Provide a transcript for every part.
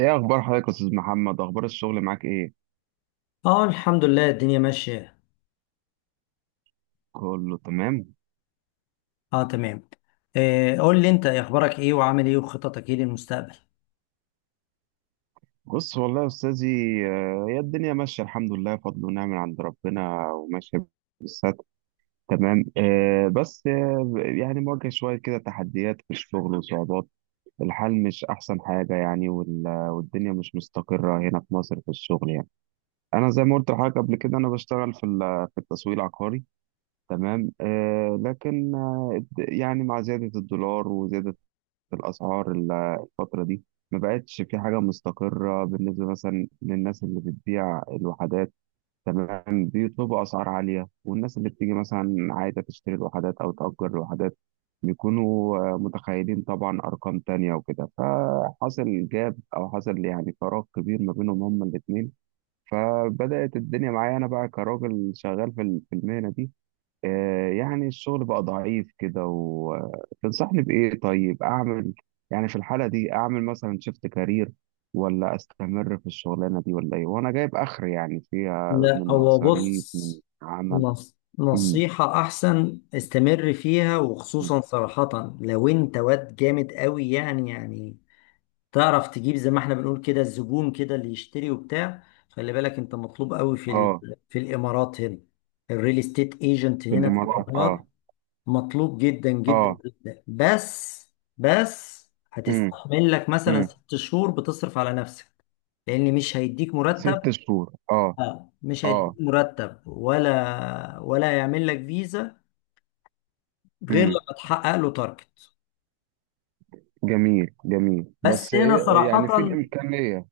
ايه اخبار حضرتك يا استاذ محمد؟ اخبار الشغل معاك ايه؟ اه، الحمد لله الدنيا ماشية. كله تمام؟ اه تمام. آه، قول لي انت إيه اخبارك، ايه وعامل ايه، وخططك ايه للمستقبل؟ بص والله يا استاذي، هي الدنيا ماشيه، الحمد لله، فضل ونعم من عند ربنا، وماشيه بالستر. تمام. بس، يعني مواجه شويه كده تحديات في الشغل وصعوبات. الحال مش احسن حاجه يعني، والدنيا مش مستقره هنا في مصر في الشغل يعني. انا زي ما قلت لحضرتك قبل كده، انا بشتغل في التسويق العقاري. تمام. لكن يعني مع زياده الدولار وزياده في الأسعار الفترة دي، ما بقتش في حاجة مستقرة بالنسبة مثلا للناس اللي بتبيع الوحدات. تمام. بيطلبوا أسعار عالية، والناس اللي بتيجي مثلا عايزة تشتري الوحدات أو تأجر الوحدات بيكونوا متخيلين طبعا أرقام تانية، وكده فحصل جاب أو حصل يعني فراغ كبير ما بينهم هما الاتنين. فبدأت الدنيا معايا أنا بقى كراجل شغال في المهنة دي. يعني الشغل بقى ضعيف كده. وتنصحني بإيه طيب أعمل؟ يعني في الحالة دي أعمل مثلا شيفت كارير، ولا أستمر في الشغلانة دي ولا إيه؟ وأنا جايب آخر يعني فيها لا، من هو مصاريف من بص، عمل. نص- امم. نصيحة احسن استمر فيها، وخصوصا صراحة لو انت واد جامد قوي، يعني تعرف تجيب زي ما احنا بنقول كده الزبون كده اللي يشتري وبتاع. خلي بالك انت مطلوب قوي آه. في الامارات هنا. الريل استيت ايجنت في هنا في الإمارات، الامارات آه. مطلوب جدا جدا آه. جدا. بس امم، هتستحمل لك مثلا امم. 6 شهور بتصرف على نفسك، لان مش هيديك مرتب. 6 شهور، آه. مش هيديك آه. مرتب ولا يعمل لك فيزا غير امم. لما تحقق له تارجت. جميل، جميل. بس بس هنا صراحة يعني في الإمكانية.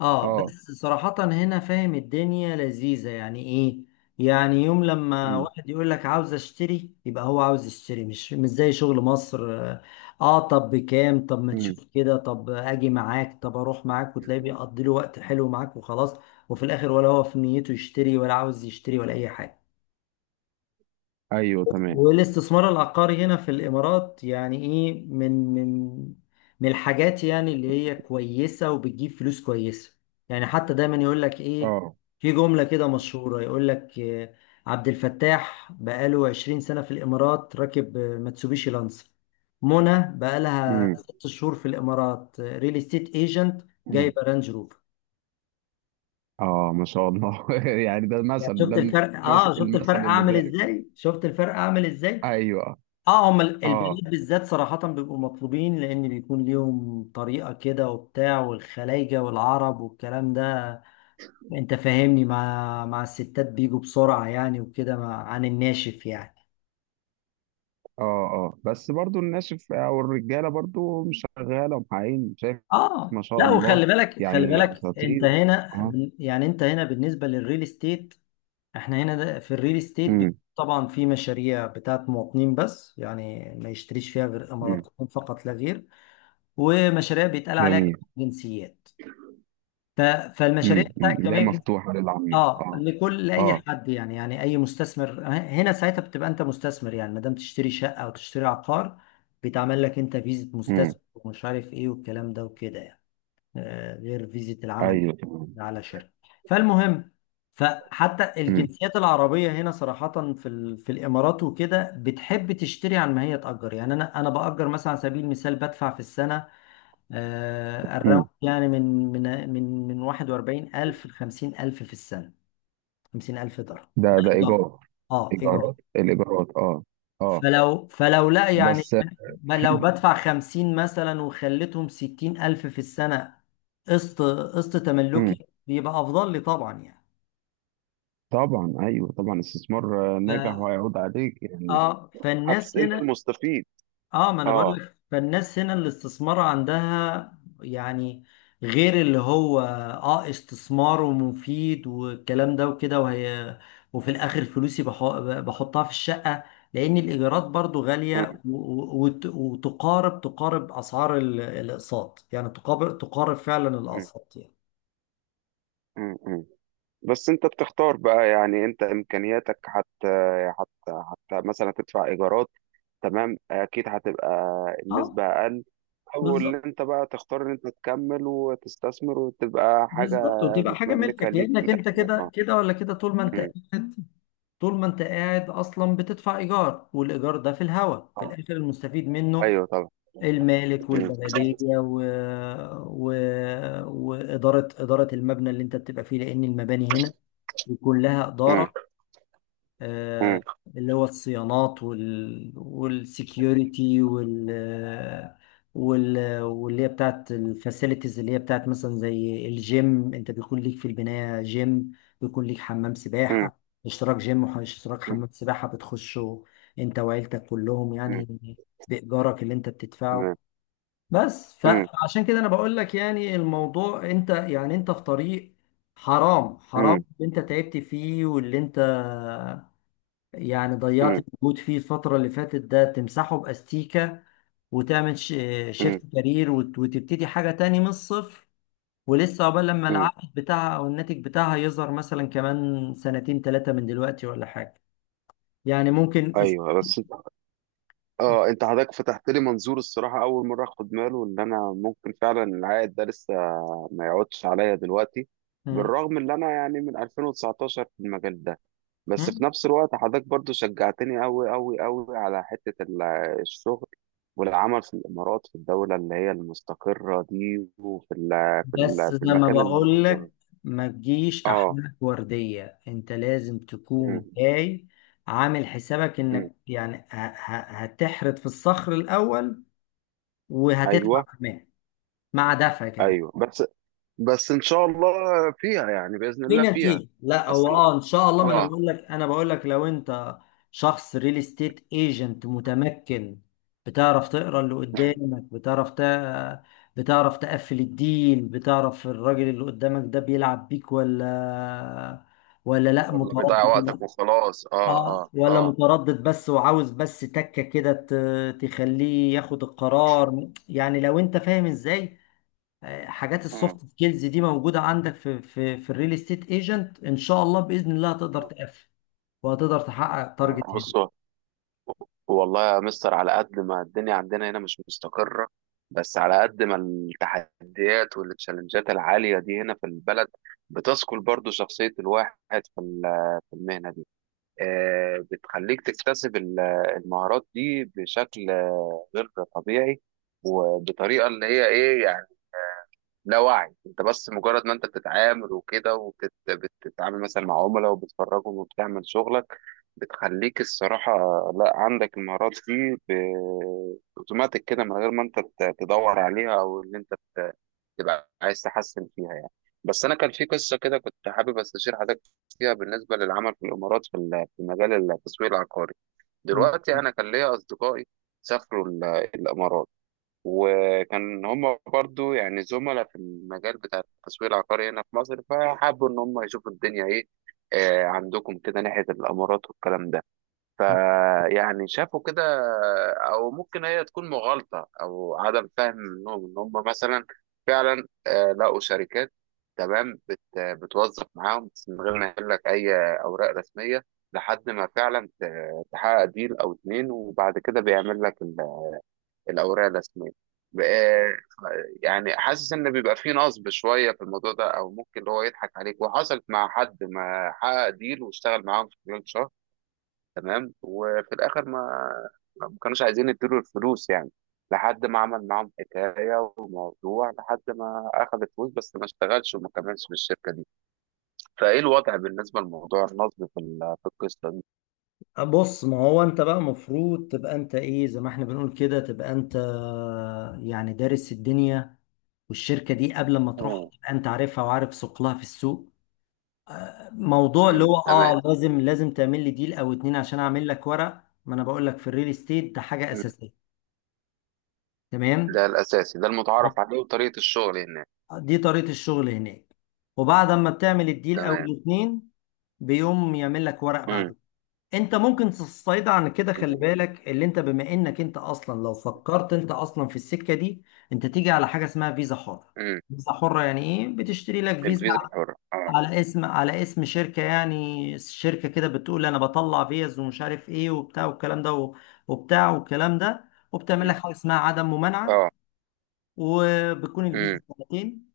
اه آه. بس صراحة هنا فاهم، الدنيا لذيذة يعني ايه. يعني يوم لما امم، واحد يقول لك عاوز اشتري يبقى هو عاوز يشتري، مش زي شغل مصر. اه. طب بكام، طب ما امم. تشوف كده، طب اجي معاك، طب اروح معاك، وتلاقيه بيقضي له وقت حلو معاك وخلاص. وفي الاخر، ولا هو في نيته يشتري، ولا عاوز يشتري، ولا اي حاجة. أيوه، تمام. والاستثمار العقاري هنا في الإمارات يعني إيه، من الحاجات يعني اللي هي كويسة وبتجيب فلوس كويسة. يعني حتى دايما يقول لك إيه، آه. في جملة كده مشهورة يقول لك: عبد الفتاح بقاله 20 سنة في الإمارات راكب ماتسوبيشي لانسر، منى بقالها امم. 6 شهور في الإمارات ريل استيت ايجنت جايبة رانج روفر. اه ما شاء الله يعني ده يعني المثل، شفت ده الفرق، المثل, اه شفت المثل الفرق اللي اعمل دارك. ازاي، شفت الفرق اعمل ازاي. ايوه. اه، هم اه. البنات بالذات صراحة بيبقوا مطلوبين، لأن بيكون ليهم طريقة كده وبتاع، والخلايجة والعرب والكلام ده. أنت فاهمني، مع الستات بيجوا بسرعة يعني وكده، عن الناشف يعني. اه. اه، بس برضو الناشف او الرجاله برضو مش شغاله ومحققين، شايف؟ اه، ما شاء لا، الله، وخلي بالك خلي يعني بالك، أنت اساطير. هنا اه. يعني أنت هنا بالنسبة للريل استيت. احنا هنا ده في الريل استيت، امم، طبعا في مشاريع بتاعت مواطنين، بس يعني ما يشتريش فيها غير امم. إماراتيين فقط لا غير. ومشاريع بيتقال عليها جميل. جنسيات، ف- فالمشاريع امم، امم. بتاعت لا، جميع. مفتوحه للعامه، اه، اه. لكل، لاي اه. حد يعني، يعني اي مستثمر، هنا ساعتها بتبقى انت مستثمر، يعني ما دام تشتري شقه او تشتري عقار، بيتعمل لك انت فيزا امم. مستثمر، ومش عارف ايه والكلام ده وكده يعني. غير فيزا العمل ايوه. على شركه. فالمهم، فحتى امم، الجنسيات العربيه هنا صراحه في الامارات وكده بتحب تشتري عن ما هي تاجر. يعني انا، باجر مثلا على سبيل المثال بدفع في السنه الراوند امم. يعني من 41,000 ل 50,000 في السنة. 50,000 درهم ده ده ده إيجار، ايجار؟ اه إيجار. ايجارات، الايجارات، اه. اه، فلو لا يعني، بس ما لو في. بدفع 50 مثلا وخليتهم 60,000 في السنة، قسط امم. تملكي بيبقى أفضل لي طبعا يعني. طبعا، ايوه، طبعا استثمار ناجح ف- وهيعود عليك يعني. اه فالناس انت هنا المستفيد. اه ما انا بقول اه. لك، فالناس هنا الاستثمار عندها يعني غير، اللي هو اه استثمار ومفيد والكلام ده وكده. وهي، وفي الاخر فلوسي بحطها في الشقة، لان الايجارات برضو مم. غالية. وتقارب اسعار الاقساط يعني، تقارب فعلا مم. الاقساط يعني. مم. مم. بس انت بتختار بقى يعني، انت امكانياتك حتى، حتى مثلا تدفع ايجارات، تمام، اكيد هتبقى اه، النسبة اقل. او بالظبط اللي انت بقى تختار ان انت تكمل وتستثمر وتبقى حاجة بالظبط، وتبقى حاجة متملكة ملكك، ليك في لانك انت الاخر، كده اه. كده ولا كده، مم. طول ما انت قاعد اصلا بتدفع ايجار، والايجار ده في الهوا، في اه، الاخر المستفيد منه ايوه، طبعا. المالك مم. والبلديه، و... واداره المبنى اللي انت بتبقى فيه، لان المباني هنا كلها مم. اداره. آه، اللي هو الصيانات، والسكيورتي، واللي هي بتاعت الفاسيلتيز، اللي هي بتاعت مثلا زي الجيم، انت بيكون ليك في البناية جيم، بيكون ليك حمام مم. سباحة، اشتراك جيم واشتراك مم. مم. حمام سباحة بتخشه انت وعيلتك كلهم مم. يعني، بإيجارك اللي انت تمام. بتدفعه. بس مم. فعشان كده انا بقول لك، يعني الموضوع انت، يعني انت في طريق، حرام مم. اللي انت تعبت فيه، واللي انت يعني ضيعت مم. المجهود فيه الفترة اللي فاتت، ده تمسحه بأستيكة وتعمل مم. شيفت كارير، وتبتدي حاجة تاني من الصفر، ولسه عقبال لما مم. العائد بتاعها أو الناتج بتاعها يظهر مثلا كمان سنتين ثلاثة من دلوقتي، ولا حاجة يعني. ممكن ايوه، بس اه، انت حضرتك فتحت لي منظور الصراحه، اول مره اخد باله ان انا ممكن فعلا العائد ده لسه ما يقعدش عليا دلوقتي، مم. بالرغم ان انا يعني من 2019 في المجال ده. بس في مم. نفس الوقت حضرتك برضو شجعتني أوي أوي أوي على حتة الشغل، والعمل في الإمارات في الدولة اللي هي المستقرة دي، وفي ال في بس ال في زي ما المكان بقول المنظم. لك، ما تجيش اه. أحمالك وردية، أنت لازم تكون م- جاي عامل حسابك م. إنك يعني هتحرد في الصخر الأول، وهتدفع ايوه. كمان، مع دفع كمان، ايوه، بس ان شاء الله فيها، يعني باذن في الله فيها. نتيجة. لا، هو اصل انا، اه ان شاء الله، ما انا اه. بقول لك انا بقول لك لو انت شخص ريل استيت ايجنت متمكن، بتعرف تقرا اللي إمم. قدامك، بتعرف تقفل الديل، بتعرف الراجل اللي قدامك ده بيلعب بيك ولا لا ولا بيضيع متردد، وقتك ولا، وخلاص، اه. اه. اه، ولا اه. متردد بس، وعاوز بس تكة كده تخليه ياخد القرار، يعني لو انت فاهم ازاي. حاجات السوفت مم. سكيلز دي موجوده عندك في الريل استيت ايجنت، ان شاء الله باذن الله هتقدر مم. تقفل، وهتقدر تحقق مم. تارجت هنا. بصوا، والله يا مستر، على قد ما الدنيا عندنا هنا مش مستقرة، بس على قد ما التحديات والتشالنجات العالية دي هنا في البلد، بتثقل برضو شخصية الواحد في المهنة دي. بتخليك تكتسب المهارات دي بشكل غير طبيعي، وبطريقة اللي هي ايه. لا وعي، انت بس مجرد ما انت بتتعامل وكده، وبتتعامل مثلا مع عملاء وبتفرجهم وبتعمل شغلك، بتخليك الصراحة لا عندك المهارات دي اوتوماتيك كده، من غير ما انت تدور عليها او ان انت تبقى عايز تحسن فيها يعني. بس انا كان في قصة كده كنت حابب استشير حضرتك فيها بالنسبة للعمل في الامارات في مجال التسويق العقاري. دلوقتي انا كان ليا اصدقائي سافروا الامارات، وكان هم برضو يعني زملاء في المجال بتاع التسويق العقاري هنا في مصر، فحبوا ان هم يشوفوا الدنيا ايه عندكم كده ناحية الامارات والكلام ده. فيعني شافوا كده، او ممكن هي تكون مغالطة او عدم فهم منهم، ان هم مثلا فعلا لقوا شركات، تمام، بتوظف معاهم بس من غير ما يقول لك اي اوراق رسمية، لحد ما فعلا تحقق ديل او اتنين، وبعد كده بيعمل لك الأوراق الرسمية. ب- آه، يعني حاسس إن بيبقى فيه نصب شوية في الموضوع ده، أو ممكن اللي هو يضحك عليك. وحصلت مع حد ما حقق ديل واشتغل معاهم في خلال شهر، تمام، وفي الآخر ما كانوش عايزين يديله الفلوس يعني، لحد ما عمل معاهم حكاية وموضوع، لحد ما أخذ الفلوس بس ما اشتغلش وما كملش في الشركة دي. فإيه الوضع بالنسبة لموضوع النصب في القصة دي؟ بص، ما هو انت بقى مفروض تبقى انت ايه، زي ما احنا بنقول كده، تبقى انت يعني دارس الدنيا والشركة دي قبل ما تروح، مم. تبقى انت عارفها وعارف ثقلها في السوق. موضوع اللي مم. هو تمام. اه، لازم تعمل لي ديل او اتنين عشان اعمل لك ورق، ما انا بقول لك، في الريل استيت ده حاجة مم. اساسية. تمام، ده الأساسي، ده المتعارف عليه، وطريقة الشغل هناك. دي طريقة الشغل هناك. وبعد ما بتعمل الديل او تمام. الاتنين، بيقوم يعمل لك ورق مم. بعده. انت ممكن تستعيد عن كده، خلي امم. بالك اللي انت، بما انك انت اصلا لو فكرت انت اصلا في السكة دي، انت تيجي على حاجة اسمها فيزا حرة. فيزا حرة يعني ايه، بتشتري لك فيزا الفيزا الحرة، اه. على اسم شركة، يعني شركة كده بتقول انا بطلع فيز ومش عارف ايه وبتاع والكلام ده، وبتاع والكلام ده وبتعمل امم. لك حاجة اسمها عدم ممانعة. اه. وبتكون الفيزا امم. سنتين،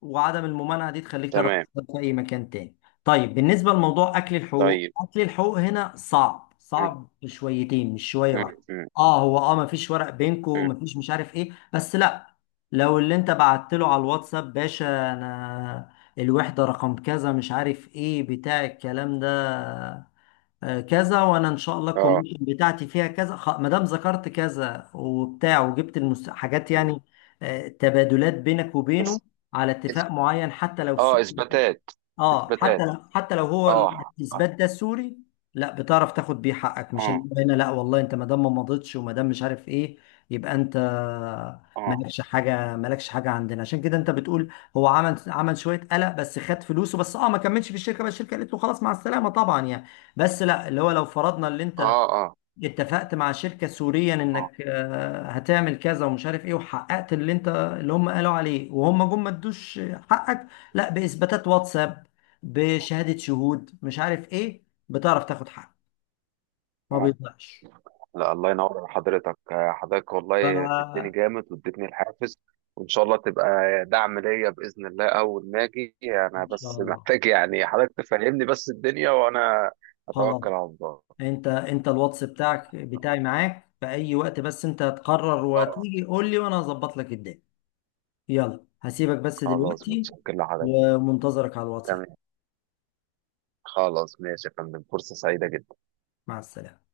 وعدم الممانعة دي تخليك تعرف تمام. تشتغل في أي مكان تاني. طيب بالنسبة لموضوع أكل الحقوق، طيب. أكل الحقوق هنا صعب امم. صعب شويتين، مش شوية واحدة. امم. اه، هو اه، مفيش ورق بينكو، امم. مفيش، مش عارف ايه، بس لا. لو اللي انت بعت له على الواتساب: باشا، انا الوحدة رقم كذا، مش عارف ايه بتاع الكلام ده، كذا، وانا ان شاء الله اه. الكوميشن بتاعتي فيها كذا، ما دام ذكرت كذا وبتاع وجبت حاجات امم. يعني، تبادلات بينك وبينه بس على إث- اتفاق معين، حتى لو اه، سوء، اثباتات، اه، اثباتات. حتى لو هو اه. اه. الاثبات ده السوري، لا بتعرف تاخد بيه حقك. مش اه. اللي هو هنا لا والله، انت ما دام ما مضيتش وما دام مش عارف ايه، يبقى انت اه. مالكش حاجه عندنا. عشان كده انت بتقول هو عمل شويه قلق، بس خد فلوسه، بس اه ما كملش في الشركه، بس الشركه قالت له خلاص مع السلامه طبعا يعني. بس لا، اللي هو لو فرضنا اللي انت اه. اه. اتفقت مع شركة سوريا اه. انك هتعمل كذا ومش عارف ايه، وحققت اللي انت اللي هم قالوا عليه، وهم جم ما ادوش حقك، لا بإثباتات واتساب، بشهادة شهود مش عارف ايه، بتعرف تاخد حقك، ما آه. بيضيعش. لا، الله ينور على حضرتك، حضرتك والله فدتني ف جامد، واديتني الحافز، وان شاء الله تبقى دعم ليا باذن الله. اول ما اجي انا ان شاء بس الله. محتاج يعني حضرتك تفهمني بس الدنيا، وانا خلاص، اتوكل على الله. انت الواتس بتاعك بتاعي معاك في اي وقت، بس انت هتقرر اه. وتيجي قول لي وانا هظبط لك الدنيا. يلا هسيبك بس خلاص، دلوقتي، متشكر لحضرتك. ومنتظرك على الواتساب. تمام. خلاص، ماشي يا فندم. فرصة سعيدة جدا. مع السلامة.